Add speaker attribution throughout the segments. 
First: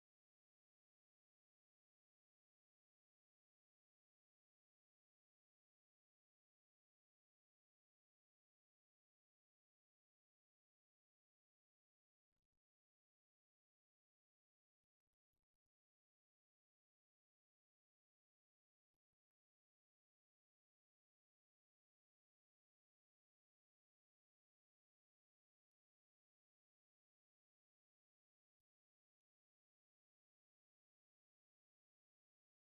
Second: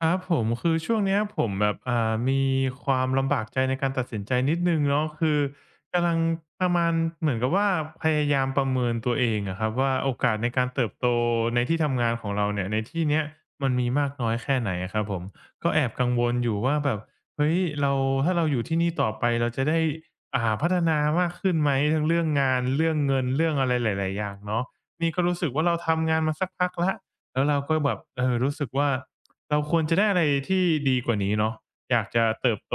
Speaker 1: ครับผมคือช่วงเนี้ยผมแบบมีความลำบากใจในการตัดสินใจนิดหนึ่งเนาะคือกำลังประมาณเหมือนกับว่าพยายามประเมินตัวเองอะครับว่าโอกาสในการเติบโตในที่ทำงานของเราเนี่ยในที่เนี้ยมันมีมากน้อยแค่ไหนอะครับผมก็แอบกังวลอยู่ว่าแบบเฮ้ยเราถ้าเราอยู่ที่นี่ต่อไปเราจะได้พัฒนามากขึ้นไหมทั้งเรื่องงานเรื่องเงินเรื่องอะไรหลายๆอย่างเนาะนี่ก็รู้สึกว่าเราทำงานมาสักพักแล้วแล้วเราก็แบบรู้สึกว่า เราควรจะได้อะไรที่ดีกว่านี้เนาะอยากจะเติบโต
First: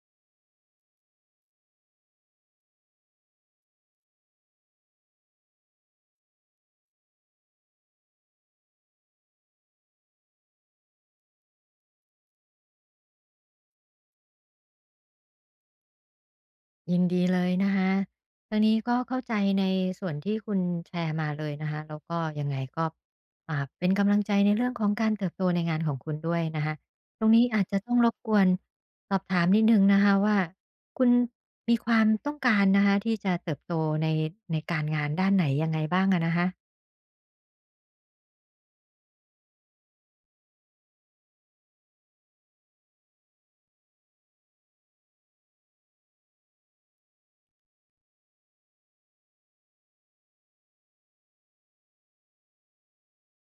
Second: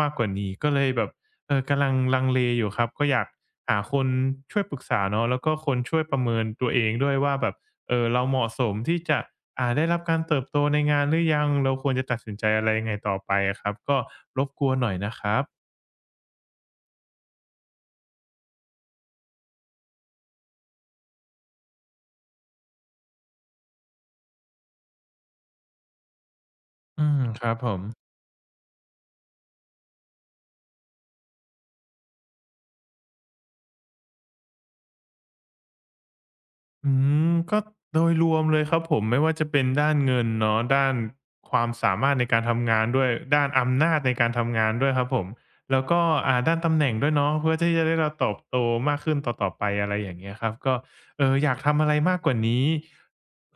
Speaker 1: มากกว่านี้ก็เลยแบบกำลังลังเลอยู่ครับก็อยากหาคนช่วยปรึกษาเนาะแล้วก็คนช่วยประเมินตัวเองด้วยว่าแบบเราเหมาะสมที่จะได้รับการเติบโตในงานหรือยังเราควรจะตัดสินใจอะไรยังไงต่อไปอะครับก็รบกวนหน่อยนะครับ
Speaker 2: ยินดีเลยนะคะทางนี้ก็เข้าใจในส่วนที่คุณแชร์มาเลยนะคะแล้วก็ยังไงก็เป็นกำลังใจในเรื่องของการเติบโตในงานของคุณด้วยนะคะ
Speaker 1: อื
Speaker 2: ต
Speaker 1: ม
Speaker 2: รง
Speaker 1: ค
Speaker 2: นี้
Speaker 1: รับ
Speaker 2: อาจ
Speaker 1: ผ
Speaker 2: จะ
Speaker 1: ม
Speaker 2: ต้องรบกวนสอบถามนิดนึ่งนะคะว่าคุณมีความต้องการนะคะที่จะเติบโตในในการงานด้านไหนยังไงบ้างอะนะคะ
Speaker 1: อืมก็โดยรวมเลยครับผมไม่ว่าจะเป็นด้านเงินเนาะด้านความสามารถในการทำงานด้วยด้านอำนาจในการทำงานด้วยครับผมแล้วก็ด้านตำแหน่งด้วยเนาะเพื่อที่จะได้เราเติบโตมากขึ้นต่อๆไปอะไรอย่างเงี้ยครับก็ อยากทำอะไรมากกว่านี้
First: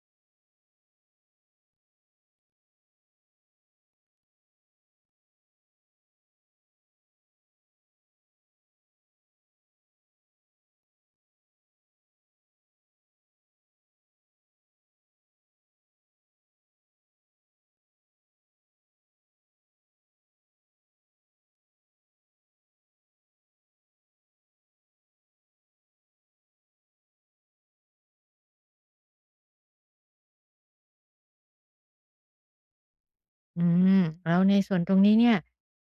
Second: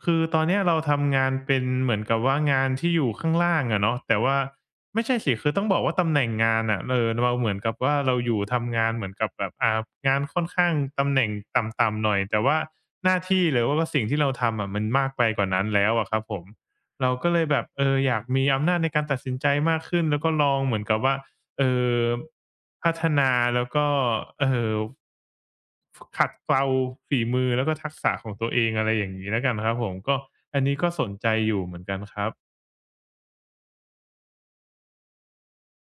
Speaker 1: คือตอนเนี้ยเราทำงานเป็นเหมือนกับว่างานที่อยู่ข้างล่างอะเนาะแต่ว่าไม่ใช่สิคือต้องบอกว่าตำแหน่งงานอะเราเหมือนกับว่าเราอยู่ทำงานเหมือนกับแบบงานค่อนข้างตำแหน่งต่ำๆหน่อยแต่ว่าหน้าที่หรือว่าสิ่งที่เราทำอะมันมากไปกว่านั้นแล้วอะครับผมเราก็เลยแบบอยากมีอำนาจในการตัดสินใจมากขึ้นแล้วก็ลองเหมือนกับว่า เออพัฒนาแล้วก็เออขัดเกลาฝีมือแล้วก็ทักษะของตัวเองอะไรอย่างงี้แล้วกันครับผมก็อันนี้ก็สนใจอยู่เหมือนกันครับ
Speaker 2: อืมแล้วในส่วนตรงนี้เนี่ย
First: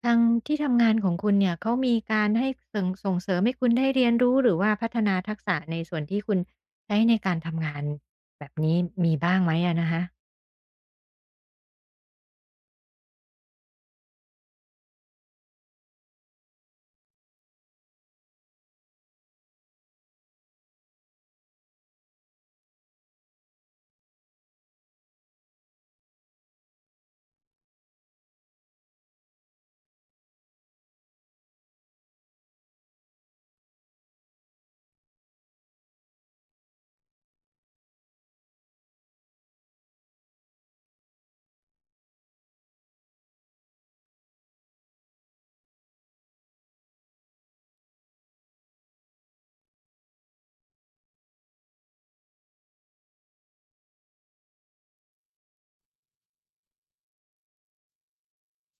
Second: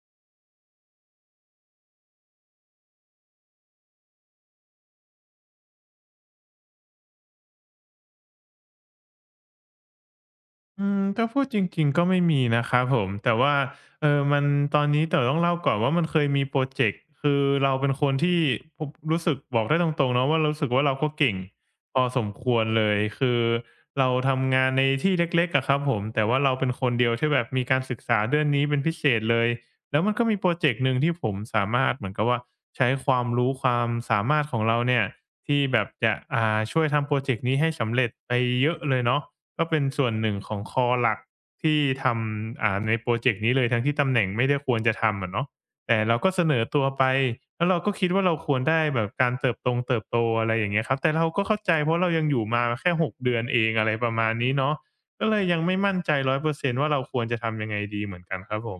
Speaker 2: ทางที่ทำงานของคุณเนี่ยเขามีการให้ส่งเสริมให้คุณได้เรียนรู้หรือว่าพัฒนาทักษะในส่วนที่คุณใช้ในการทำงานแบบนี้มีะ
Speaker 1: อืมถ้าพูดจริงๆก็ไม่มีนะครับผมแต่ว่ามันตอนนี้แต่ต้องเล่าก่อนว่ามันเคยมีโปรเจกต์คือเราเป็นคนที่ผมรู้สึกบอกได้ตรงๆเนาะว่ารู้สึกว่าเราก็เก่งพอสมควรเลยคือเราทำงานในที่เล็กๆอะครับผมแต่ว่าเราเป็นคนเดียวที่แบบมีการศึกษาเรื่องนี้เป็นพิเศษเลยแล้วมันก็มีโปรเจกต์หนึ่งที่ผมสามารถเหมือนกับว่าใช้ความรู้ความสามารถของเราเนี่ยที่แบบจะช่วยทำโปรเจกต์นี้ให้สำเร็จไปเยอะเลยเนาะ ก็เป็นส่วนหนึ่งของคอหลักที่ทำในพรอเจกต์นี้เลยทั้งที่ตำแหน่งไม่ได้ควรจะทำอะเนาะแต่เราก็เสนอตัวไปแล้วเราก็คิดว่าเราควรได้แบบการเติบโตอะไรอย่างเงี้ยครับแต่เราก็เข้าใจเพราะเรายังอยู่มาแค่6 เดือนเองอะไรประมาณนี้เนาะก็เลยยังไม่มั่นใจ100%ว่าเราควรจะทำยังไงดีเหมือนกันครับผม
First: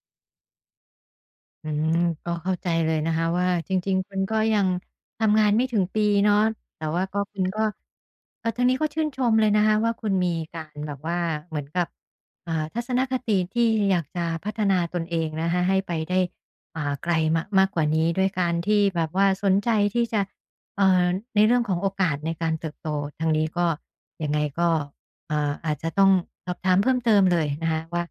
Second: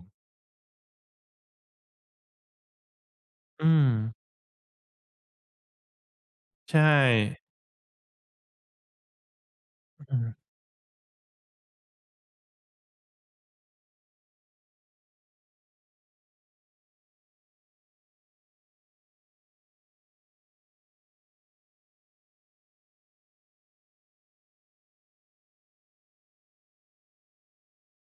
Speaker 2: อืมก็เข้าใจเลยนะคะว่าจ
Speaker 1: อืม
Speaker 2: ริงๆ คุณก็ยังทำงานไม่ถึงปีเนาะแต่
Speaker 1: ใช่
Speaker 2: ว่าก็คุณก็ทางนี้ก็ชื่นชมเลยนะคะว่าคุณ
Speaker 1: อือ
Speaker 2: มีการแบบว่าเหมือนกับทัศนคติที่อยากจะพัฒนาตนเองนะคะให้ไปได้ไกลมากกว่านี้ด้วยการที่แบบว่าสนใจที่จะเอ่อในเรื่องของโอกาสในการเติบโตทางนี้ก็ยังไงก็ อาจจะต้องสอบถามเพิ่มเติมเลยนะคะว่า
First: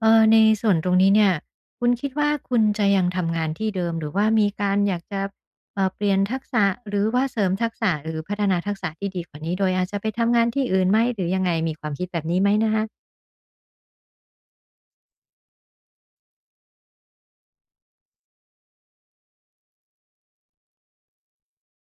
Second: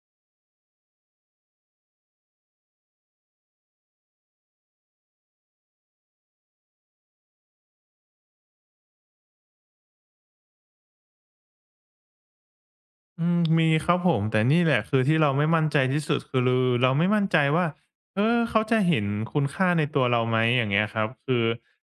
Speaker 2: เออในส่วนตรงนี้เนี่ยคุณคิดว่าคุณจะยังทำงานที่เดิมหรือว่ามีการอยากจะเปลี่ยนทักษะหรือว่าเสริมทักษะหรือพัฒนาทักษะที่ดีกว่านี้โดยอาจจะไปทำงานที่อื่นไหมหรือยังไงมีความคิดแบบนี้ไหมนะคะ
Speaker 1: อืมมีครับผมแต่นี่แหละคือที่เราไม่มั่นใจที่สุดคือเราไม่มั่นใจว่าเขาจะเห็นคุณค่าในตัวเราไหมอย่างเงี้ยครับคือ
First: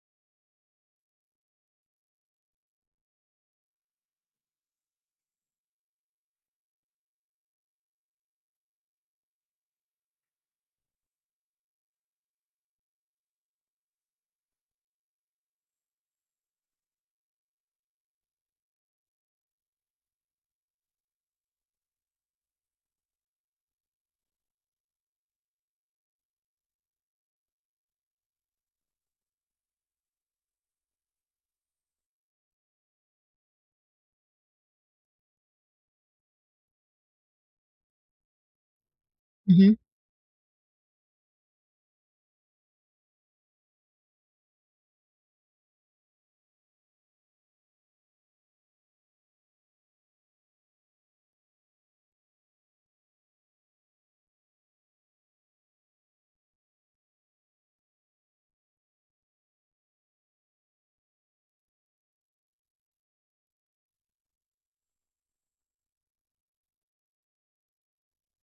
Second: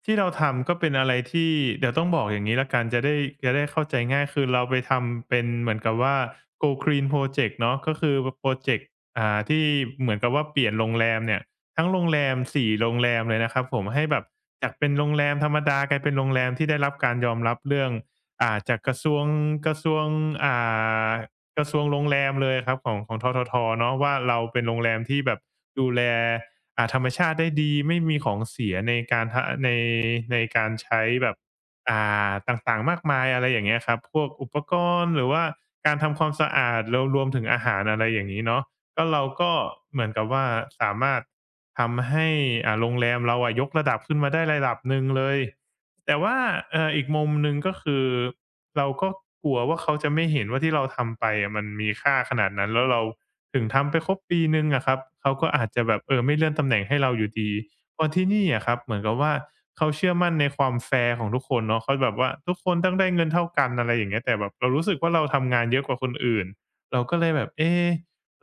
Speaker 1: ที่เราทำก็เป็นอะไรที่เดี๋ยวต้องบอกอย่างนี้ละกันจะได้เข้าใจง่ายคือเราไปทำเป็นเหมือนกับว่า Go Green Project เนาะก็คือโปรเจกต์ที่เหมือนกับว่าเปลี่ยนโรงแรมเนี่ยทั้งโรงแรม4โรงแรมเลยนะครับผมให้แบบจากเป็นโรงแรมธรรมดากลายเป็นโรงแรมที่ได้รับการยอมรับเรื่อง จากกระทรวงกระทรวงอ่ากระทรวงโรงแรมเลยครับของทททเนาะว่าเราเป็นโรงแรมที่แบบดูแลธรรมชาติได้ดีไม่มีของเสียในการทในในการใช้แบบอ่ต่างๆมากมายอะไรอย่างเงี้ยครับพวกอุปกรณ์หรือว่าการทำความสะอาดรวมถึงอาหารอะไรอย่างงี้เนาะก็เราก็
Speaker 2: อือฮึ
Speaker 1: เหมือนกับว่าสามารถทำให้โรงแรมเราอะยกระดับขึ้นมาได้ระดับหนึ่งเลย แต่ว่าอีกมุมหนึ่งก็คือเราก็กลัวว่าเขาจะไม่เห็นว่าที่เราทำไปอะมันมีค่าขนาดนั้นแล้วเราถึงทำไปครบปีหนึ่งอะครับเขาก็อาจจะแบบไม่เลื่อนตำแหน่งให้เราอยู่ดีเพราะที่นี่อะครับเหมือนกับว่าเขาเชื่อมั่นในความแฟร์ของทุกคนเนาะเขาแบบว่าทุกคนต้องได้เงินเท่ากันอะไรอย่างเงี้ยแต่แบบเรารู้สึกว่าเราทำงานเยอะกว่าคนอื่นเราก็เลยแบบ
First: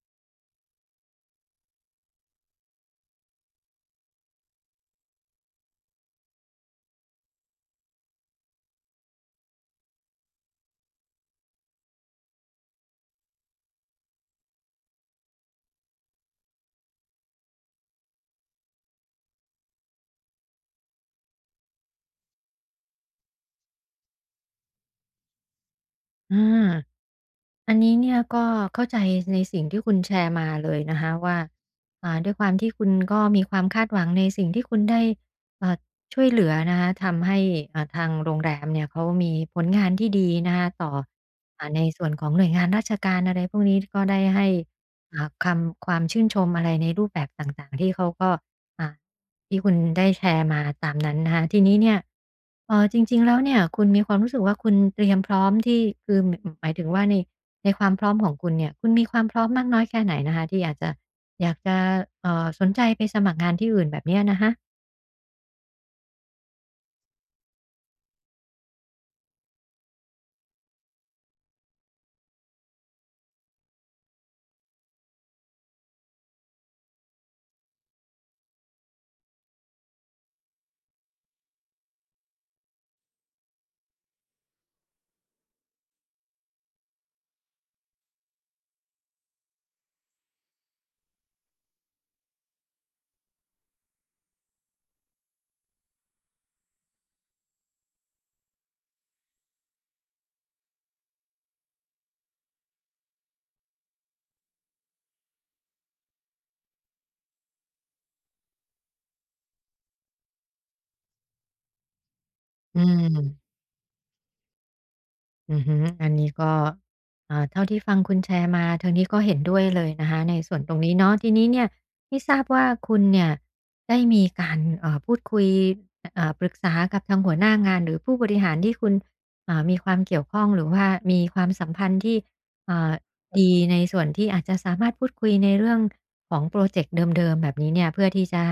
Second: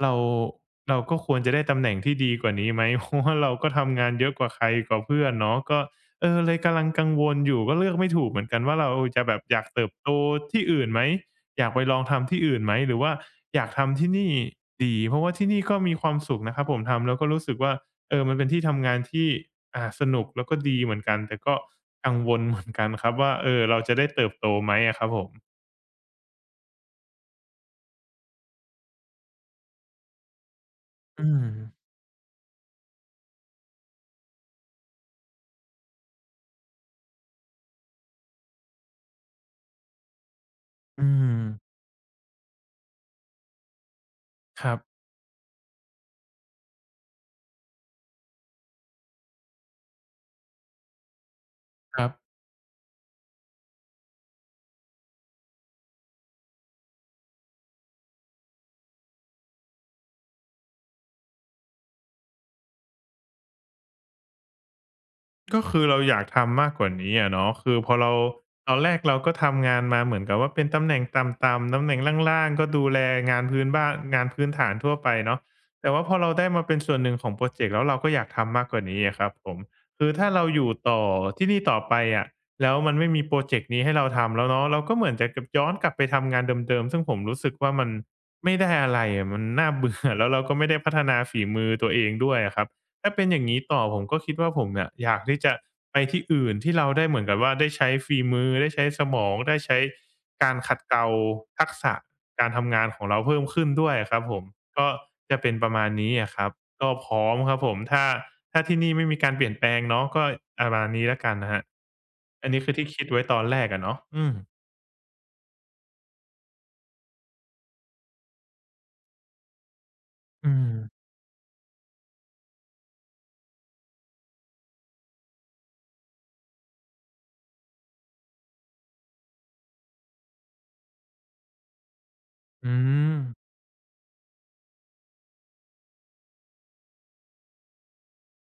Speaker 1: เราเราก็ควรจะได้ตำแหน่งที่ดีกว่านี้ไหม เพราะว่าเราก็ทำงานเยอะกว่าใครกว่าเพื่อนเนาะก็ เออเลยกำลังกังวลอยู่ก็เลือกไม่ถูกเหมือนกันว่าเราจะแบบอยากเติบโตที่อื่นไหมอยากไปลองทำที่อื่นไหมหรือว่าอยากทำที่นี่ดีเพราะว่าที่นี่ก็มีความสุขนะครับผมทำแล้วก็รู้สึกว่าเออมันเป็นที่ทำงานที่สนุกแล้วก็ดีเหมือนกันแต่ก็กังวลเหมือนกันครับว่าเออเราจะได้เติบโตไหมอะครับผม
Speaker 2: อา อันนี้เนี่ยก็เข้าใจในสิ่งที่คุณแชร์มาเลยนะคะ
Speaker 1: อื
Speaker 2: ว่า
Speaker 1: ม
Speaker 2: ด้วยความที่คุณก็มีความคาดหวังในสิ่งที่คุณได้เอ่อช่วยเหลือนะคะทำให้ทางโรงแรมเนี่ยเขามีผลงานที่ดีนะคะต่อ
Speaker 1: อืม
Speaker 2: ในส่วนของหน่วยงานราชการอะไรพวกนี้ก็ได้ให้
Speaker 1: ครับ
Speaker 2: ความชื่นชมอะไรในรูปแบบต่างๆที่เขาก็อ่า ที่คุณได้แชร์มาตามนั้นนะคะทีนี้เนี่
Speaker 1: ค
Speaker 2: ย
Speaker 1: รับ
Speaker 2: จริงๆแล้วเนี่ยคุณมีความรู้สึกว่าคุณเตรียมพร้อมที่คือหมายถึงว่าในความพร้อมของคุณเนี่ยคุณมีความพร้อมมากน้อยแค่ไหนนะคะที่อยากจะสนใจไปสมัครงานที่อื่นแบบเนี้ยนะคะ
Speaker 1: ก็คือเราอยากทำมากกว่านี้อะเนาะคือพอเราตอนแรกเราก็ทำงานมาเหมือนกับว่าเป็นตำแหน่งต่ำๆตำแหน่งล่างๆก็ดูแลงานพื้นบ้านงานพื้นฐานทั่วไปเนาะแต่ว่าพอเราได้มาเป็นส่วนหนึ่งของพรอเจกต์แล้วเราก็อยากทำมากกว่านี้อะครับผมคือถ้าเราอยู่ต่อที่นี่ต่อไปอะแล้วมันไม่มีพรอเจกต์นี้ให้เราทำแล้วเนาะเราก็เหมือนจะกับย้อนกลับไปทำงานเดิมๆซึ่งผมรู้สึกว่ามันไม่ได้อะไรอะมันน่าเบื่อ แล้วเราก็ไม่ได้พัฒนาฝีมือตัวเองด้วยอะครับ ถ้าเป็นอย่างนี้ต่อผมก็คิดว่าผมเนี่ยอยากที่จะไปที่อื่นที่เราได้เหมือนกับว่าได้ใช้ฝีมือได้ใช้สมองได้ใช้การขัดเกลาทักษะการทำงานของเราเพิ่มขึ้นด้วยอะครับผมก็จะเป็นประมาณนี้อะครับก็พร้อมครับผมถ้าที่นี่ไม่มีการเปลี่ยนแปลงเนาะก็ประมาณนี้แล้วกันนะครับอันนี้คือ
Speaker 2: อื
Speaker 1: ที่
Speaker 2: ม
Speaker 1: คิดไว้ตอนแรกอะเนาะอืม
Speaker 2: อือฮึอันนี้ก็เท่าที่ฟังคุณแชร์มาทางนี้ก็เห็นด้วยเลยนะคะใน
Speaker 1: อื
Speaker 2: ส่วน
Speaker 1: ม
Speaker 2: ตรงนี้เนาะทีนี้เนี่ยไม่ทราบว่าคุณเนี่ยได้มีการพูดคุยปรึกษากับทางหัวหน้างานหรือผู้บริหารที่คุณมีความเกี่ยวข้องหรือว่ามีความสัมพันธ์ที่
Speaker 1: อื
Speaker 2: เอ่อ
Speaker 1: ม
Speaker 2: ดีในส่วนที่อาจจะสามารถพูดคุยในเรื่องของโปรเจกต์เดิมๆแบบนี้เนี่ยเพื่อที่จะ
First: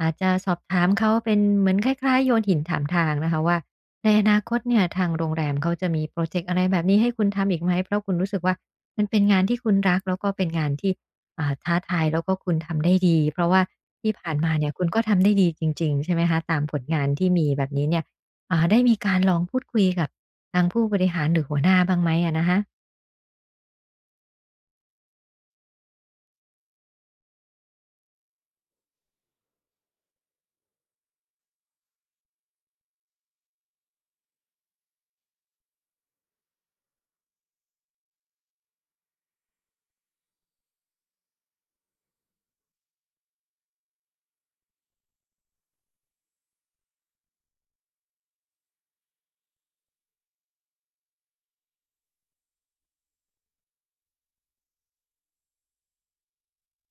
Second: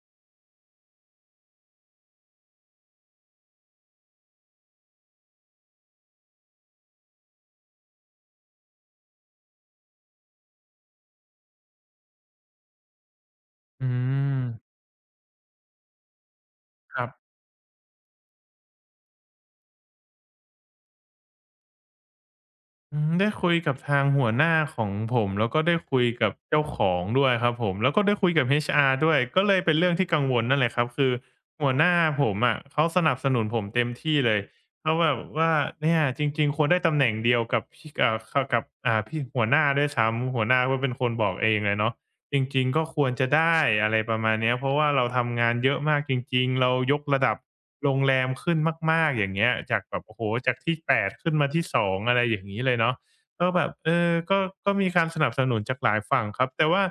Speaker 2: อาจจะสอบถามเขาเป็นเหมือนคล้ายๆโยนหินถามทางนะคะว่า ในอนาคตเนี่ยทางโรงแรมเขาจะมีพรอเจกต์อะไรแบบนี้ให้คุณทำอีกไหมเพราะคุณรู้สึกว่ามันเป็นงานที่คุณรักแล้วก็เป็นงานที่ท้าทายแล้วก็คุณทำได้ดีเพราะว่า
Speaker 1: อื
Speaker 2: ที่ผ่าน
Speaker 1: ม
Speaker 2: มาเนี่ยคุณก็ทำได้ดีจริงๆใช่ไหมคะตามผล
Speaker 1: ค
Speaker 2: งา
Speaker 1: รั
Speaker 2: น
Speaker 1: บ
Speaker 2: ที่มีแบบนี้เนี่ยได้มีการลองพูดคุยกับทางผู้บริหารหรือหัวหน้าบ้างไหมอะนะคะ
Speaker 1: อืมได้คุยกับทางหัวหน้าของผมแล้วก็ได้คุยกับเจ้าของด้วยครับผมแล้วก็ได้คุยกับ HR ด้วยก็เลยเป็นเรื่องที่กังวลนั่นแหละครับคือหัวหน้าผมอะเขาสนับสนุนผมเต็มที่เลยเขาแบบว่าเนี่ยจริงๆควรได้ตำแหน่งเดียวกับพี่อ่าขกับพี่หัวหน้าด้วยซ้ำหัวหน้าก็เป็นคนบอกเองเลยเนาะ จริงๆก็ควรจะได้อะไรประมาณเนี้ยเพราะว่าเราทำงานเยอะมากจริงๆเรายกระดับโรงแรมขึ้นมากๆอย่างเงี้ยจากแบบโอ้โฮจากที่8ขึ้นมาที่2องอะไรอย่างงี้เลยเนาะก็แบบเออก็มีการสนับสนุนจากหลายฝั่งครับแต่ว่า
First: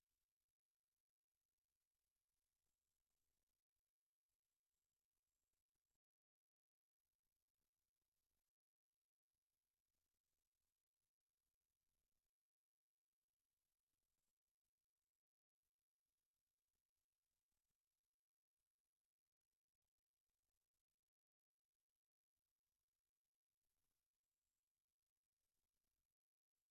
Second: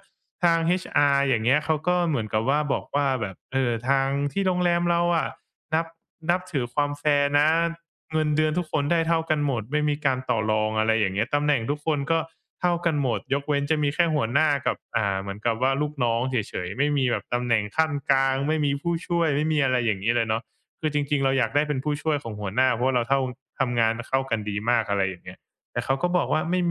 Speaker 1: ทาง HR อย่างเงี้ยเขาก็เหมือนกับว่าบอกว่าแบบเออทางที่โรงแรมเราอะนับนับถือความแฟร์นะ เงินเดือนทุกคนได้เท่ากันหมดไม่มีการต่อรองอะไรอย่างเงี้ยตำแหน่งทุกคนก็เท่ากันหมดยกเว้นจะมีแค่หัวหน้ากับเหมือนกับว่าลูกน้องเฉยๆไม่มีแบบตำแหน่งขั้นกลางไม่มีผู้ช่วยไม่มีอะไรอย่างงี้เลยเนาะคือจริงๆเราอยากได้เป็นผู้ช่วยของหัวหน้าเพราะว่าเราเท่าทำงานเข้ากันดีมากอะไรอย่างเงี้ยแต่เขาก็บอกว่าไม่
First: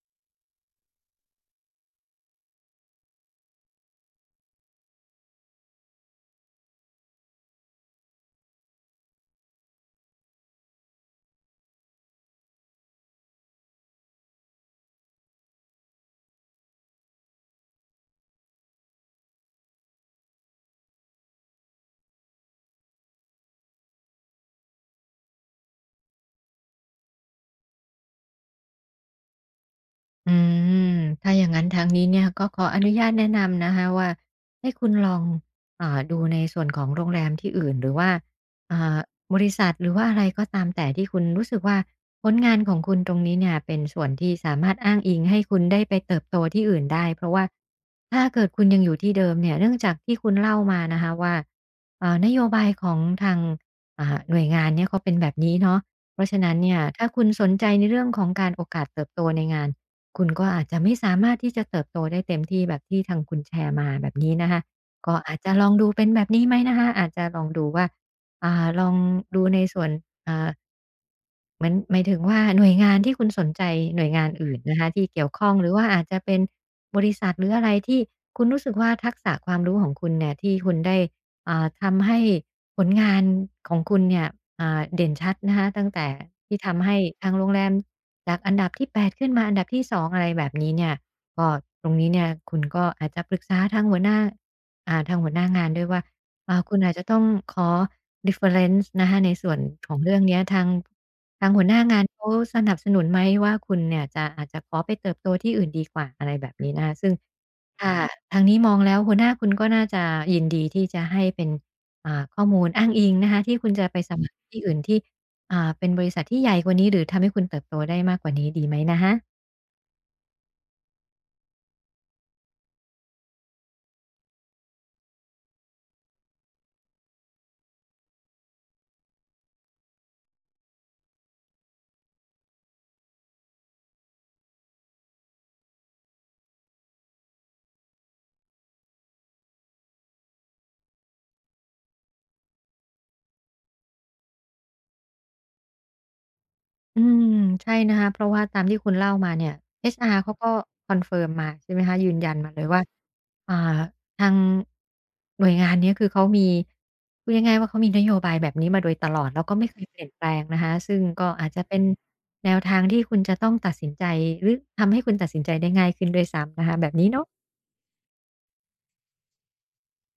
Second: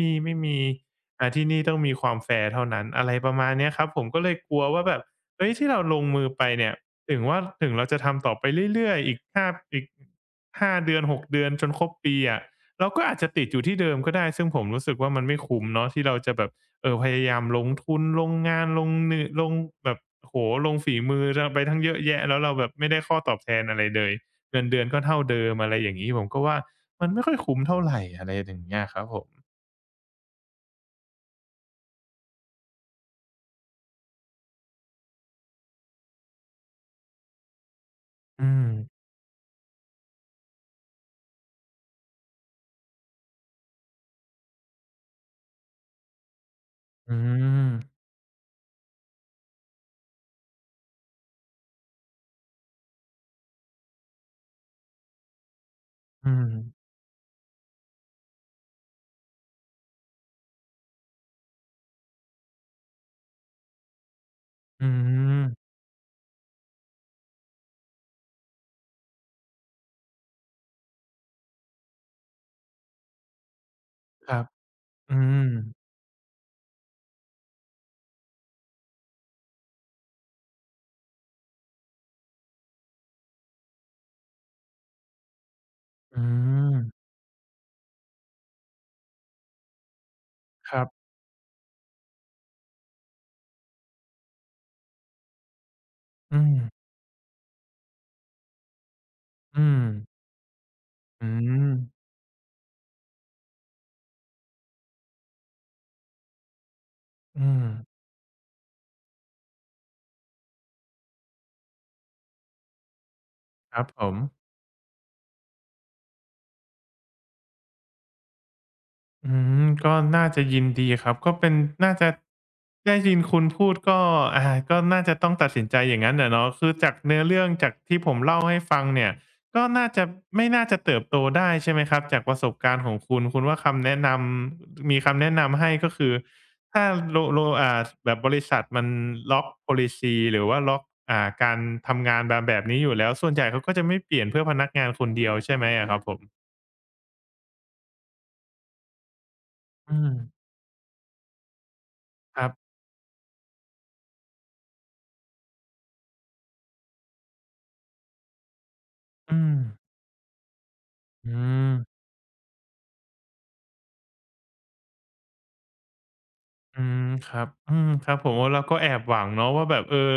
Speaker 1: มีๆที่นี่ต้องมีความแฟร์เท่านั้นอะไรประมาณเนี้ยครับผมก็เลยกลัวว่าแบบเฮ้ยที่เราลงมือไปเนี่ย ถึงเราจะทำต่อไปเรื่อยๆอีก5อีกห้าเดือน6เดือนจนครบปีอะะเราก็อาจจะติดอยู่ที่เดิมก็ได้ซึ่งผมรู้สึกว่ามันไม่คุ้มเนาะที่เราจะแบบเออพยายามลงทุนลงงานลงเนื้อลงแบบโหลงฝีมือเราไปทั้งเยอะแยะแล้วเราแบบไม่ได้ข้อตอบแทนอะไรเลยเงินเดือนก็เท่าเดิมอะไรอย่างนี้ผมก็ว่ามันไม่ค่อยคุ้มเท่าไหรอะไรอย่างเงี้ยครับผม
Speaker 2: อืมถ้าอย่างนั้นทางนี้เนี่ยก็ขออนุญาตแนะนำนะคะว่าให้คุณลองดูในส่วนของโรงแรมที่อื่นหรือว่า
Speaker 1: อื
Speaker 2: อ่า
Speaker 1: ม
Speaker 2: บริษัทหรือว่าอะไรก็ตามแต่ที่คุณรู้สึกว่าผลงานของคุณตรงนี้เนี่ยเป็นส่วนที่สามารถอ้างอิงให้คุณได้ไปเติบโตที่อื่นได้
Speaker 1: อื
Speaker 2: เพราะว่า
Speaker 1: ม
Speaker 2: ถ้าเกิดคุณยังอยู่ที่เดิมเนี่ยเนื่องจากที่คุณเล่ามานะคะว่านโยบายของทางหน่วยงานเนี่ยเขาเป็นแบบนี้เนาะเพราะ
Speaker 1: อื
Speaker 2: ฉะ
Speaker 1: ม
Speaker 2: นั้นเนี่ยถ้าคุณสนใจในเรื่องของการโอกาสเติบโตในงาน คุณก็อาจจะไม่สามารถที่จะเติบโตได้เต็มที่แบบที่ทางคุณแชร์มาแบบนี้นะคะ
Speaker 1: อื
Speaker 2: ก็อาจ
Speaker 1: ม
Speaker 2: จะลองดูเป็นแบบนี้ไหมนะคะอาจจะลองดูว่าลองดูในส่วนอ่า เหมือนหมายถึงว่าหน่วยงานที่คุณสนใจหน่วยงาน
Speaker 1: ครับ
Speaker 2: อื่นนะคะที่
Speaker 1: อื
Speaker 2: เกี่ยว
Speaker 1: ม
Speaker 2: ข้องหรือว่าอาจจะเป็นบริษัทหรืออะไรที่คุณรู้สึกว่าทักษะความรู้ของคุณเนี่ยที่คุณได้ทำให้ผลงานของคุณเนี่ยเด่นชัดนะคะตั้งแต่
Speaker 1: อื
Speaker 2: ที่
Speaker 1: ม
Speaker 2: ทำให้ทางโรงแรมจากอันดับที่8ขึ้นมาอันดับที่2องอะไรแบบนี้
Speaker 1: ครั
Speaker 2: เนี่ย
Speaker 1: บ
Speaker 2: ก็ตรงนี้เนี่ยคุณก็อาจจะปรึกษาทางหัวหน้างานด้วยว่า
Speaker 1: อื
Speaker 2: คุณ
Speaker 1: ม
Speaker 2: อาจจะต้องขอ reference นะคะในส่วน
Speaker 1: อืม
Speaker 2: ของเรื่องเนี้ยทาง
Speaker 1: อื
Speaker 2: ทางหัว
Speaker 1: ม
Speaker 2: หน้างานเขาสนับสนุนไหมว่าคุณเนี่ยจะอาจจะขอไปเติบโตที่อื่นดีกว่าอะไรแบบนี้นะคะซึ่ง
Speaker 1: อืม
Speaker 2: ถ้าทางนี้มองแล้วหัวหน้าคุณก็น่าจะยินดีที่จะให้เป็นข้อมูลอ้างอิงนะคะที่คุณ
Speaker 1: ครั
Speaker 2: จะ
Speaker 1: บ
Speaker 2: ไป
Speaker 1: ผ
Speaker 2: ส
Speaker 1: ม
Speaker 2: มัครที่อื่นที่เป็นบริษัทที่ใหญ่กว่านี้หรือทำให้คุณเติบโตได้มากกว่านี้ดีไหมนะคะ
Speaker 1: อืมก็น่าจะยินดีครับก็เป็นน่าจะได้ยินคุณพูดก็อ่าก็น่าจะต้องตัดสินใจอย่างนั้นน่ะเนาะคือจากเนื้อเรื่องจากที่ผมเล่าให้ฟังเนี่ยก็น่าจะไม่น่าจะเติบโตได้ใช่ไหมครับจากประสบการณ์ของคุณว่าคำแนะนำมีคำแนะนำให้ก็คือถ้าโลโลอ่าแบบบริษัทมันล็อก policy หรือว่าล็อกการทำงานมาแบบนี้อยู่แล้วส่วนใหญ่เขาก็จะไม่เปลี่ยนเพื่อพนักงานคนเดียวใช่ไหมอะครับผม
Speaker 2: อืมใช่นะคะเพราะว่าตามที่คุณเล่ามาเนี่ย
Speaker 1: อืม
Speaker 2: HR เขาก็คอนเฟิร์มมาใช่ไหมคะยืนยัน
Speaker 1: ครั
Speaker 2: มาเลย
Speaker 1: บ
Speaker 2: ว่าอ่าทางหน่วยงานเนี้ยคือเขาพูดง่ายๆว่าเขามีนโยบายแบบนี้มาโดยตลอด
Speaker 1: อื
Speaker 2: แล้วก็
Speaker 1: ม
Speaker 2: ไม่เคยเปลี่ยนแปลงนะคะซึ่งก็
Speaker 1: อื
Speaker 2: อาจจะ
Speaker 1: ม
Speaker 2: เป็นแนวทางที่คุณจะต้องตัดสินใจหรือทำให้คุณตัดสินใจได้ง่ายขึ้นด้วยซ้ำนะคะ
Speaker 1: อื
Speaker 2: แบบ
Speaker 1: ม
Speaker 2: นี้เนาะ
Speaker 1: ครับอืมครับผมเราก็แอบหวังเนาะว่าแบบเออ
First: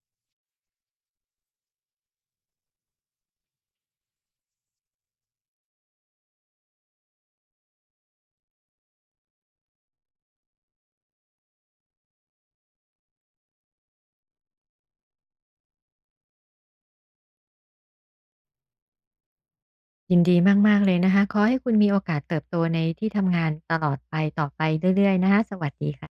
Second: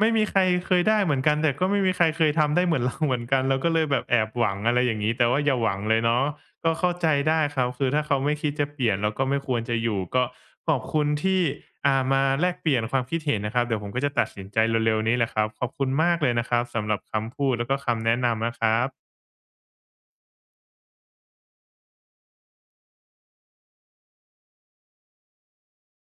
Speaker 1: ไม่มีใครเคยได้เหมือนกันแต่ก็ไม่มีใครเคยทำได้เหมือนเรา เหมือนกันเราก็เลยแบบแอบหวังอะไรอย่างงี้แต่ว่าอย่าหวังเลยเนาะก็เข้าใจได้ครับคือถ้าเขาไม่คิดจะเปลี่ยนแล้วก็ไม่ควรจะอยู่ก็ขอบคุณที่มาแลกเปลี่ยนความคิดเห็นนะครับเดี๋ยวผมก็จะตัดสินใจเร็วๆนี้แหละครับขอบคุณมากเลยนะครับสำหรับคำพูดแล้วก็คำแนะนำนะครับ
Speaker 2: ยินดีมากๆเลยนะคะขอให้คุณมีโอกาสเติบโตในที่ทำงานตลอดไปต่อไปเรื่อยๆนะคะสวัสดีค่ะ